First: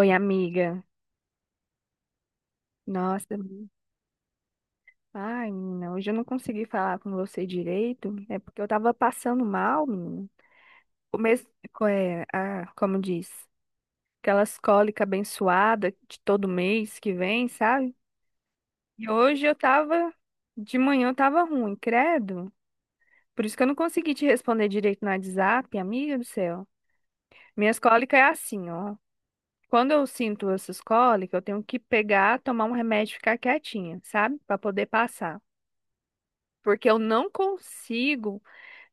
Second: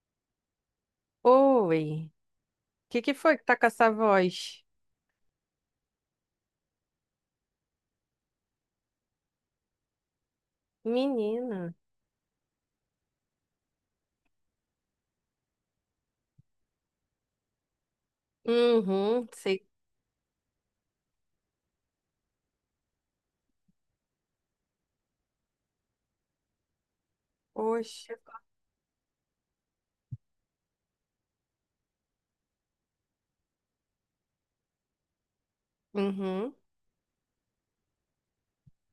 Oi, amiga. Oi, o que que Nossa, foi que tá com essa voz? ai, menina, hoje eu não consegui falar com você direito. É porque eu tava passando mal, menina. Começo, Menina. Como diz, aquelas cólicas abençoadas de todo mês que vem, sabe? E Uhum, hoje eu sei. tava, de manhã eu tava ruim, credo. Por isso que eu não consegui te responder direito no WhatsApp, amiga do céu. Minhas Poxa. cólicas é assim, ó. Quando eu sinto essas cólicas, eu tenho que pegar, tomar um remédio e ficar quietinha, sabe? Pra poder passar, Uhum, porque eu não consigo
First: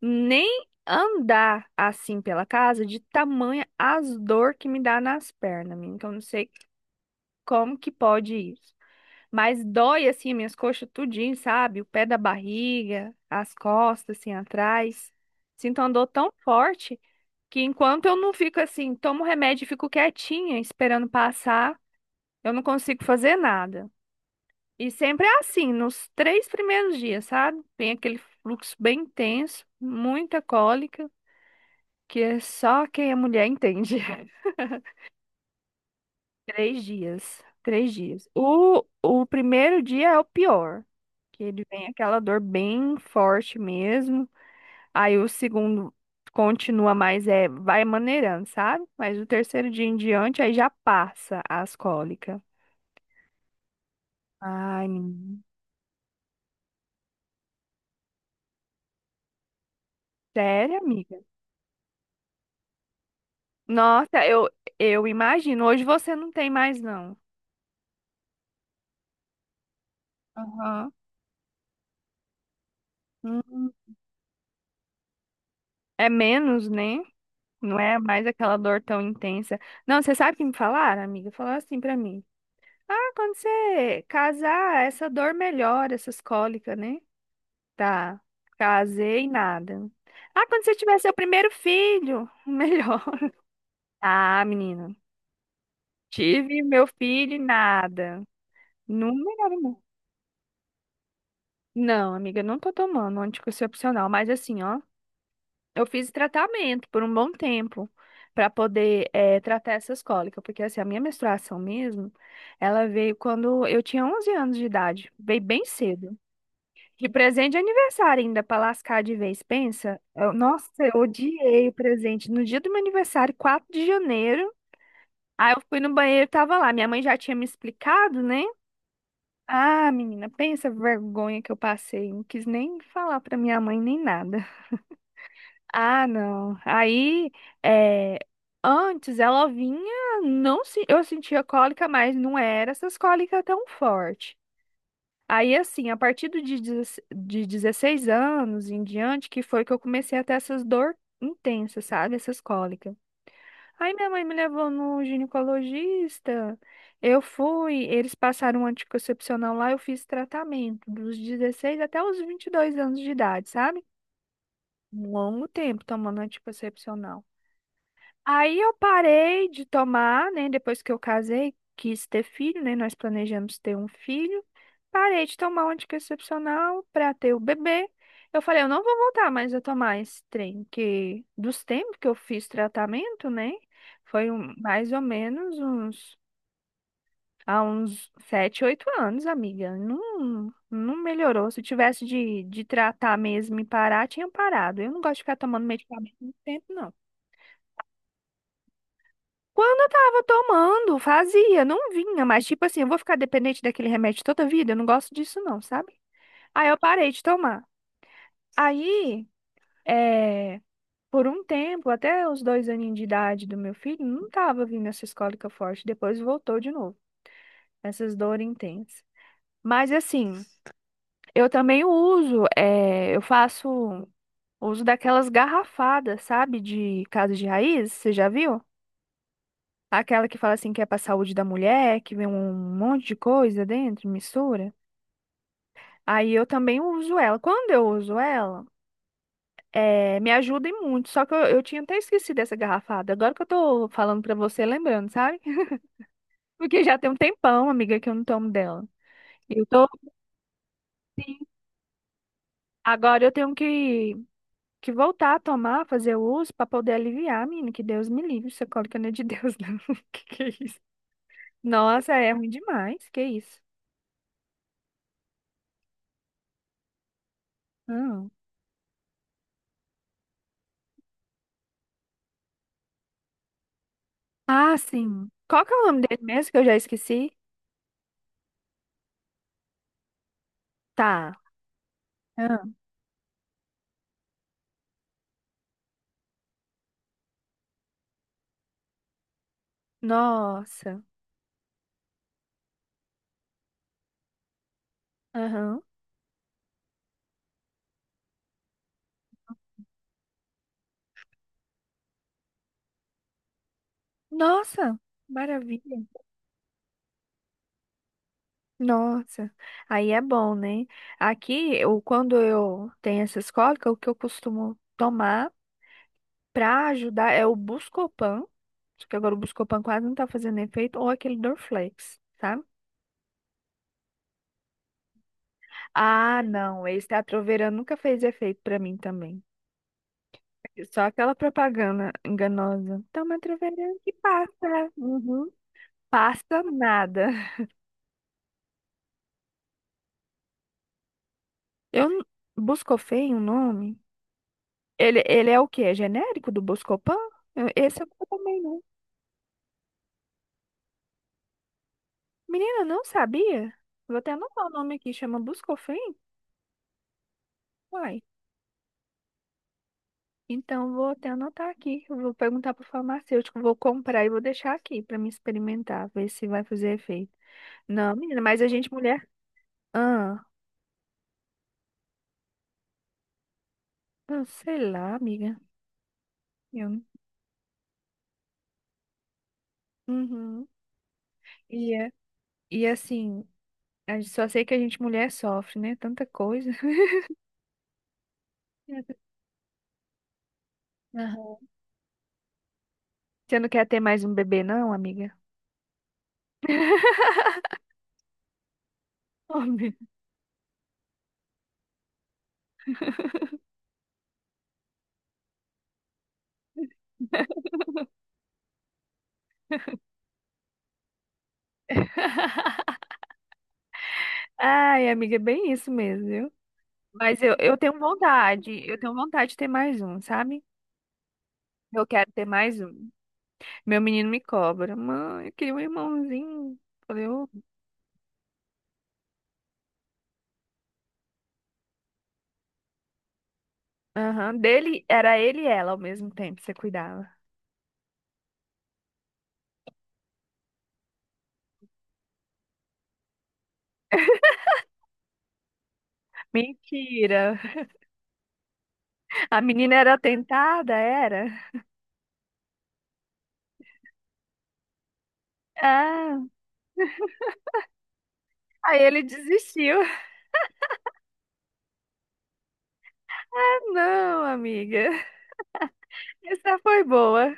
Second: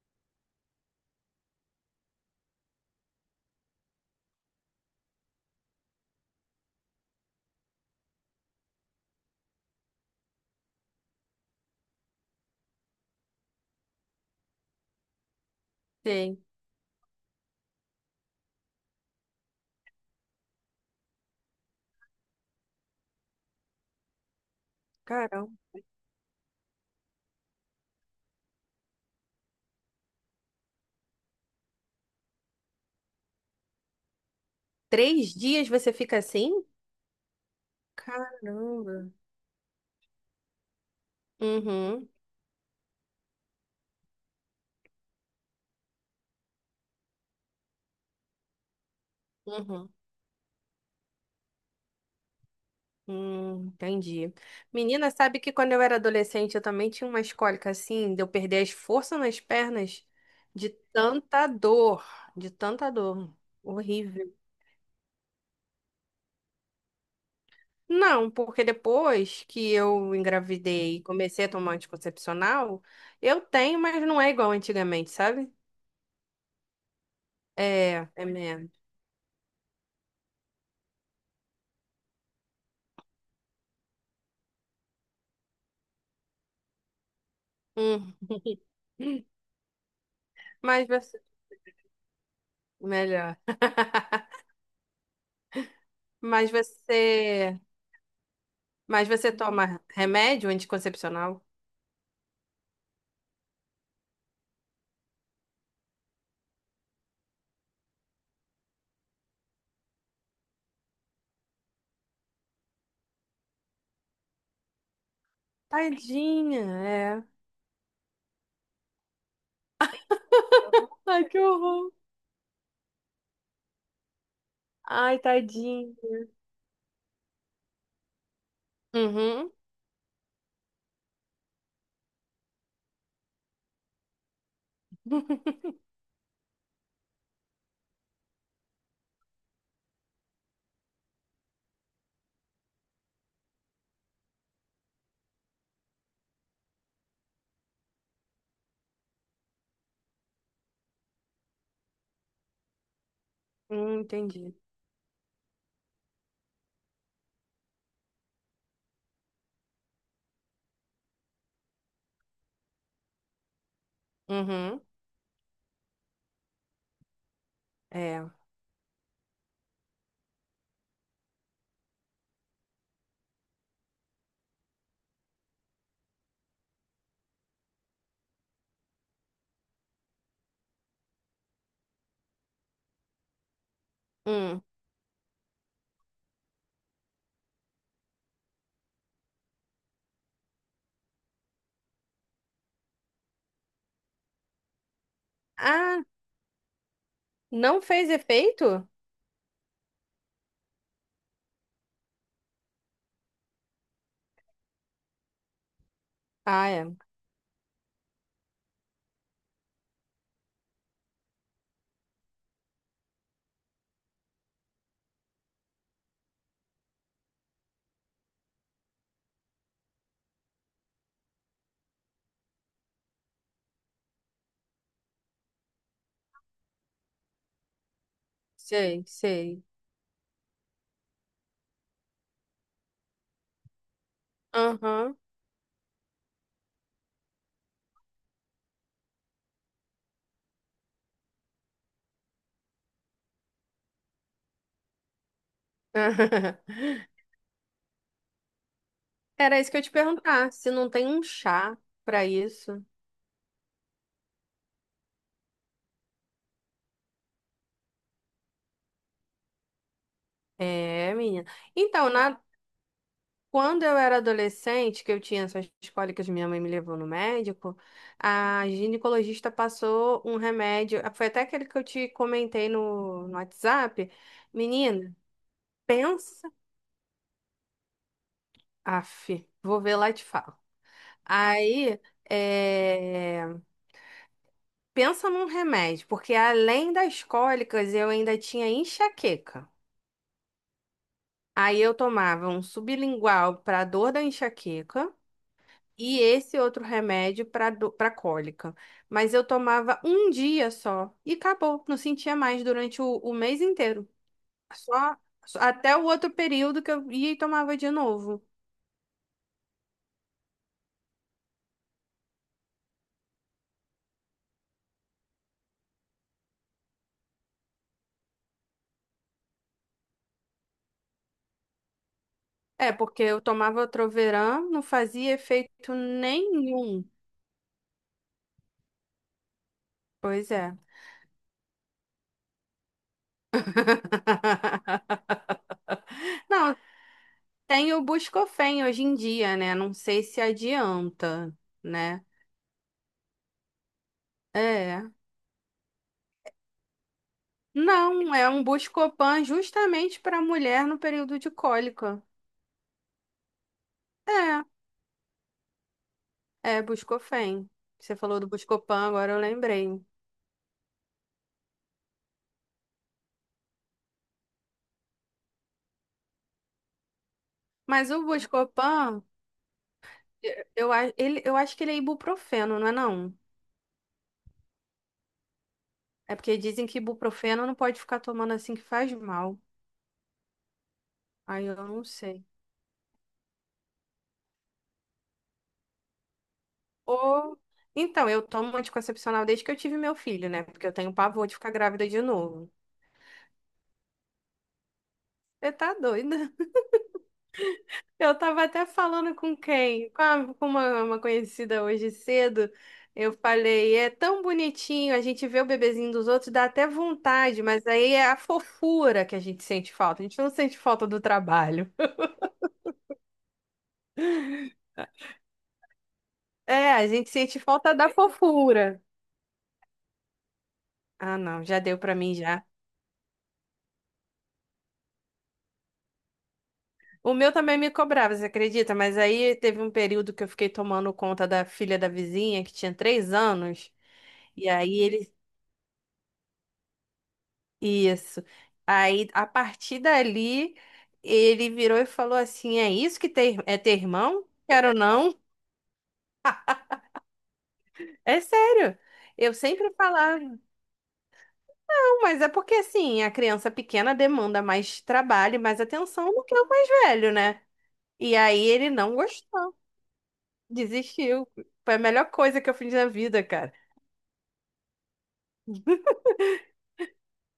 nem andar assim pela casa de tamanha as dor que me dá nas pernas, menina, que eu não sei como que pode isso. Mas dói assim minhas coxas tudinho, sabe? O pé da barriga, as costas assim atrás. Sinto uma dor tão sei. forte que enquanto eu não fico assim, tomo remédio e fico quietinha esperando passar, eu não consigo fazer nada. E sempre é Caramba. assim, nos 3 primeiros dias, sabe? Tem aquele fluxo bem intenso, muita cólica, que é só quem é mulher entende. Três dias você fica assim? 3 dias, 3 dias. O, Caramba. o primeiro dia é o pior, que ele vem Uhum, aquela dor bem forte mesmo. Aí o segundo continua mais, vai maneirando, sabe? Mas o terceiro dia uhum. em diante, aí já passa as cólicas. Entendi. Ai, Menina, menina. sabe que quando eu era adolescente eu também tinha umas cólicas assim, de eu perder as forças nas pernas de Sério, amiga? tanta dor, de tanta dor. Nossa, Horrível. eu imagino. Hoje você não tem mais, não. Não, porque depois que eu Aham. engravidei e comecei a tomar anticoncepcional, eu Hum, tenho, mas não é igual antigamente, sabe? é menos, né? Não é É, é mais aquela menos. dor tão intensa. Não, você sabe o que me falaram, amiga? Falaram assim pra mim. Ah, quando você casar, essa dor melhora, essas cólicas, né? Hum. Tá. Casei, nada. Ah, quando você Mas tiver seu você... primeiro filho, melhor. Melhor. Ah, menina. Mas Tive meu filho e você... nada. Mas Não você melhora, toma não. remédio anticoncepcional? Não, amiga, eu não tô tomando anticoncepcional, mas assim, ó. Eu fiz tratamento por um bom tempo para poder tratar essas cólicas, porque assim, a minha menstruação mesmo, ela veio quando eu tinha 11 anos de idade, veio bem cedo. Tadinha, E é. presente de aniversário ainda, para lascar de vez, pensa. Nossa, eu Ai, que odiei o horror. presente. No dia do meu aniversário, 4 de janeiro, Ai, aí eu fui no tadinha. banheiro e tava lá. Minha mãe já tinha me explicado, né? Uhum. Ah, menina, pensa a vergonha que eu passei. Não quis nem falar pra minha mãe nem nada. Ah, não. Aí, é, antes ela vinha, não se, eu sentia cólica, mas não era essas cólicas tão forte. Aí, assim, a partir de 16 anos em diante, que foi que eu comecei a ter essas dor intensas, sabe? Essas cólicas. Aí minha mãe me entendi. levou no ginecologista, eu fui, eles passaram um anticoncepcional lá, eu fiz tratamento dos 16 até os 22 anos de idade, sabe? Uhum. Um longo tempo tomando anticoncepcional. É. Aí eu parei de tomar, né? Depois que eu casei, quis ter filho, né? Nós planejamos ter um filho. Parei de tomar o anticoncepcional para ter o bebê. Eu falei, eu não vou voltar mais a tomar esse trem, que dos tempos que eu fiz tratamento, né? Foi um- Hum. mais ou menos uns há uns 7, 8 anos, amiga. Não, não melhorou. Se tivesse de tratar mesmo e parar, tinha parado. Eu não gosto de ficar tomando Ah, medicamento muito tempo, não. não fez efeito? Quando eu tava tomando, fazia, não vinha, mas tipo assim, eu vou ficar dependente daquele remédio toda a vida, eu não gosto disso não, sabe? Aí Ah, eu é. parei de tomar. Aí, é, por um tempo, até os 2 aninhos de idade do meu filho, não tava vindo essa escólica forte, depois voltou de novo, essas dores intensas. Mas assim, eu também uso, eu faço uso daquelas garrafadas, sabe, de casa de raiz, você já viu? Sei, sei. Aquela que fala assim que é pra saúde da mulher, que vem um monte de coisa dentro, mistura. Aham. Aí eu também uso ela. Quando eu uso ela, me ajuda em muito. Só que eu tinha até esquecido essa garrafada. Agora que eu tô falando pra você, lembrando, sabe? Porque já tem um tempão, amiga, que eu não tomo dela. Era Eu isso que eu ia tô, te perguntar, se não tem um assim, chá pra isso. agora eu tenho que voltar a tomar, fazer o uso pra poder aliviar, menina. Que Deus me livre. Isso é cólica não é de Deus, não. Que é isso? É, menina. Então, Nossa, é na- ruim demais. Que isso? Quando eu era adolescente, que eu tinha essas cólicas, minha mãe me levou no médico, Não. a ginecologista passou um remédio, ah, foi até aquele que eu te comentei no WhatsApp. Ah, Menina, sim. Qual que é o nome dele pensa. mesmo que eu já esqueci? Aff, vou ver lá e te falo. Tá. Aí, Ah, é. Pensa num remédio, porque além das cólicas eu ainda tinha enxaqueca. nossa. Aí eu tomava um sublingual para dor da enxaqueca Aham. e esse outro remédio para cólica. Mas eu tomava um dia só e acabou, não sentia mais durante o mês inteiro. Nossa, Só, só até maravilha. o outro período que eu ia e tomava de novo. Nossa. Aí é bom, né? Aqui, eu, quando eu tenho essas cólicas, o que eu costumo tomar pra ajudar é o Buscopan. Só que agora o Buscopan quase não tá fazendo efeito, ou aquele Dorflex, sabe? É, porque eu tomava Troveran, não fazia efeito Ah, não, nenhum. esse Atroverã nunca fez efeito pra mim também. Pois é. Só aquela propaganda enganosa. Toma Atroverã que passa. Uhum. Passa Não, nada. tem o Buscofem hoje em dia, né? Não sei se adianta, Eu n- né? Buscofem, o nome? É. Ele é o quê? É genérico do Buscopan? Esse eu Não, é também um não. Buscopan justamente para mulher no período de cólica. Menina, não sabia? Vou até É, anotar o nome aqui, chama Buscofem? é Buscofem. Você Uai. falou do Buscopan, agora eu lembrei. Então vou até anotar aqui. Eu vou perguntar pro farmacêutico, vou comprar e vou deixar aqui pra me experimentar, ver se vai fazer efeito. Mas Não, o menina, mas a gente Buscopan, mulher. Ah, eu a- ele, Eu acho que ele é ibuprofeno, não é não? eu sei lá, amiga. É porque dizem Eu... que não- ibuprofeno não pode ficar tomando assim que faz mal. Uhum. Aí eu E, não é- sei. e assim, só sei que a gente mulher sofre, né? Tanta coisa. Ou... Então, eu tomo anticoncepcional desde que eu tive meu filho, né? Porque eu tenho pavor de Aham. ficar grávida de novo. Você não quer ter mais um bebê, não, amiga? Você tá doida? Eu tava até falando com Homem. quem? Com uma conhecida hoje cedo. Eu falei, é tão bonitinho, a gente vê o bebezinho dos outros, dá até vontade, mas aí é a fofura que a gente sente falta. A gente não sente falta do trabalho. Ai, amiga, é bem isso mesmo, viu? É, a gente Mas eu, sente eu falta tenho da vontade, eu fofura. tenho vontade de ter mais um, sabe? Ah, não, já deu Eu pra quero mim ter já. mais um. Meu menino me cobra. Mãe, eu queria um irmãozinho. Falei, O ô. meu também me cobrava, você acredita? Mas aí teve um período que eu fiquei tomando conta da filha da vizinha, que tinha três anos. Aham, E aí dele ele era ele e ela ao mesmo tempo, você cuidava. Isso. Aí, a partir dali, ele virou e falou assim: é isso que ter, é ter irmão? Quero não. Mentira. É sério. Eu A sempre menina era falava, tentada, era? não, mas é porque assim, a criança pequena demanda mais trabalho, e mais atenção Ah, do que o mais velho, né? E aí ele aí não ele gostou, desistiu. desistiu. Foi a melhor coisa que eu fiz na vida, cara. Não, amiga. Essa foi boa.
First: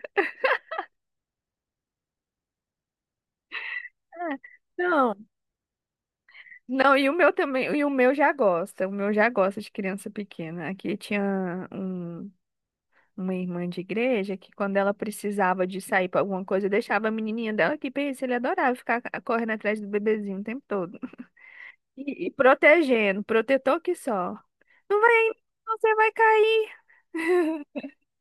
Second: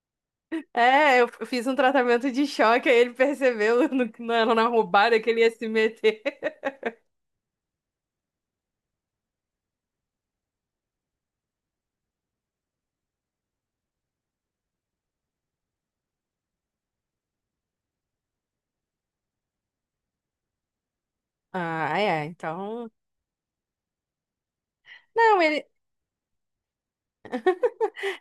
Fiz um tratamento de choque, aí ele percebeu no- Ah, na, na não. roubada que ele ia se meter. Não, e o meu também, e o meu já gosta, o meu já gosta de criança pequena. Aqui tinha uma irmã de igreja que quando ela precisava de sair para alguma coisa, deixava a menininha dela aqui, pensa, ele adorava ficar correndo atrás do bebezinho o tempo todo. Ah, é, E então. protegendo, protetor que só. Não vai aí, Não, ele, você vai cair.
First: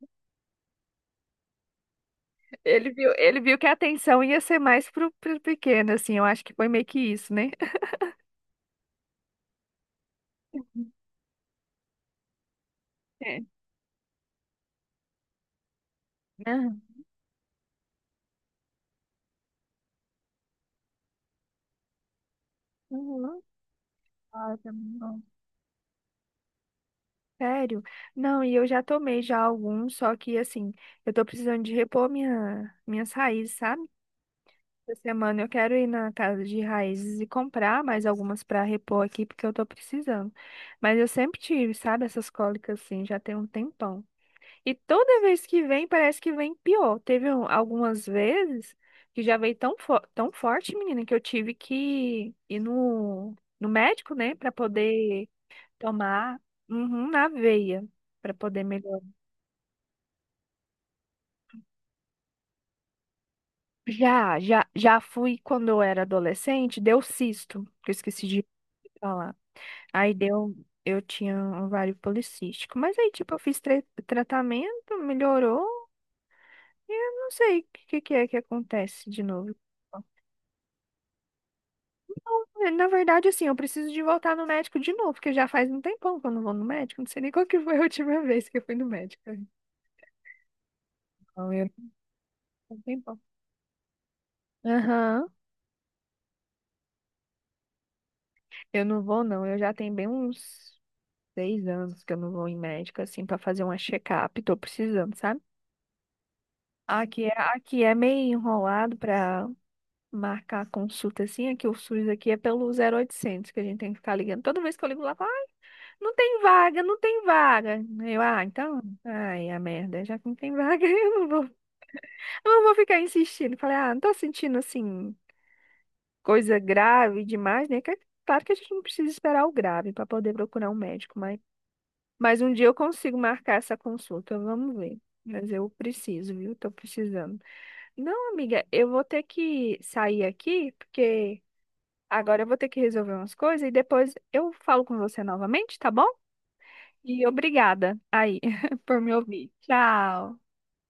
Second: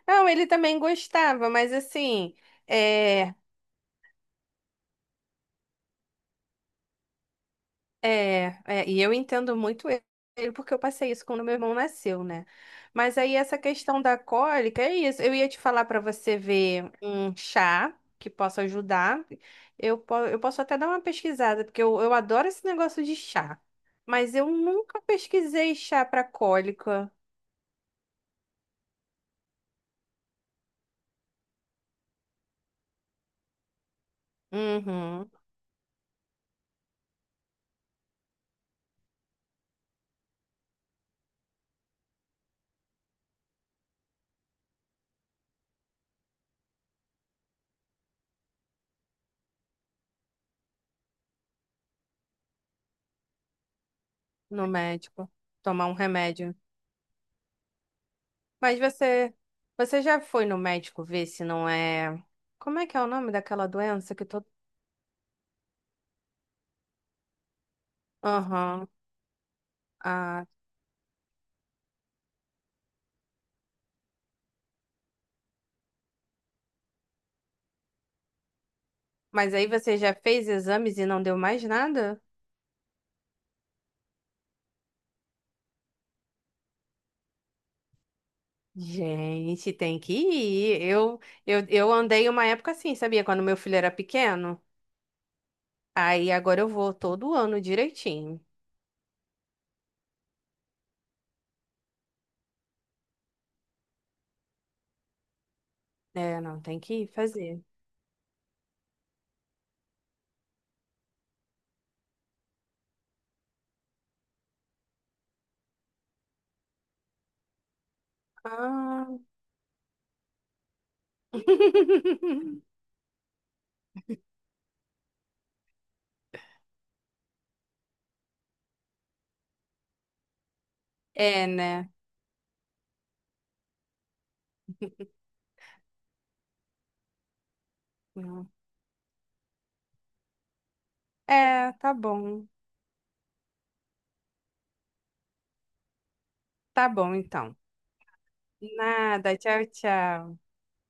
Não, ele também gostava, mas assim, Ele viu, é, ele viu que a atenção ia ser mais pro pequeno, assim, eu acho que foi meio que isso, né? E eu entendo muito ele, porque eu passei isso quando meu irmão nasceu, né? Mas aí É. essa questão da cólica, é isso. Eu ia te falar para você Aham. ver um chá que possa ajudar. Eu posso até dar uma pesquisada, porque eu adoro esse negócio de Uhum. chá. Mas eu Ah, tá nunca bom. pesquisei chá para cólica. Sério? Não, e eu já tomei já alguns, só que assim, eu tô precisando de repor minhas raízes, sabe? Essa Uhum, semana eu quero ir na casa de raízes e comprar mais algumas pra repor aqui, porque eu tô precisando. Mas eu sempre tive, sabe, essas cólicas assim, já tem um tempão. E toda vez que vem, parece que vem pior. Teve algumas vezes que já veio tão forte, menina, que eu tive que ir no médico, né, pra no poder médico, tomar um tomar remédio. uhum, na veia para poder Mas melhorar. você, Você já foi no médico ver se não é. Como é que é o nome daquela doença que Já, todo, já, já fui quando eu era adolescente, deu cisto, que eu esqueci de aham. falar. Aí Ah, deu, eu tinha um ovário policístico, mas aí tipo eu fiz tratamento, melhorou, e eu não sei o que que é que acontece de novo. mas aí você já fez exames e não deu mais nada? É, na verdade, assim, eu preciso de voltar no médico de novo, porque já faz um tempão que eu não vou no médico, não sei nem qual que foi a última vez que eu fui no médico. Gente, tem que ir. Então, eu... Eu andei uma época um assim, tempão. sabia? Quando meu filho era pequeno. Aham. Aí agora eu vou todo ano direitinho. Eu não vou, não. Eu já tenho bem uns 6 anos que eu não vou em médico, assim, pra fazer uma check-up. Tô precisando, sabe? É, não, tem que ir Aqui é, fazer. aqui é meio enrolado pra marcar consulta, assim. Aqui o SUS aqui é pelo 0800 que a gente tem que ficar ligando. Toda vez que eu ligo lá, fala, ah, não tem vaga, não tem vaga. Eu, ah, então, Ah. ai, a merda, já que não tem vaga, eu não vou ficar insistindo. Falei, ah, não tô sentindo, assim, coisa grave demais, né? Que é claro que a gente não precisa esperar o grave pra poder procurar um médico, mas É, né? Um dia eu consigo marcar essa consulta, vamos ver. Mas eu preciso, viu? Tô precisando. Não, amiga, eu vou ter que sair aqui, porque É, tá agora eu bom. vou ter que resolver umas coisas e depois eu falo com você novamente, tá bom? Tá bom, E então. obrigada aí por me Nada, ouvir. tchau, tchau. Tchau.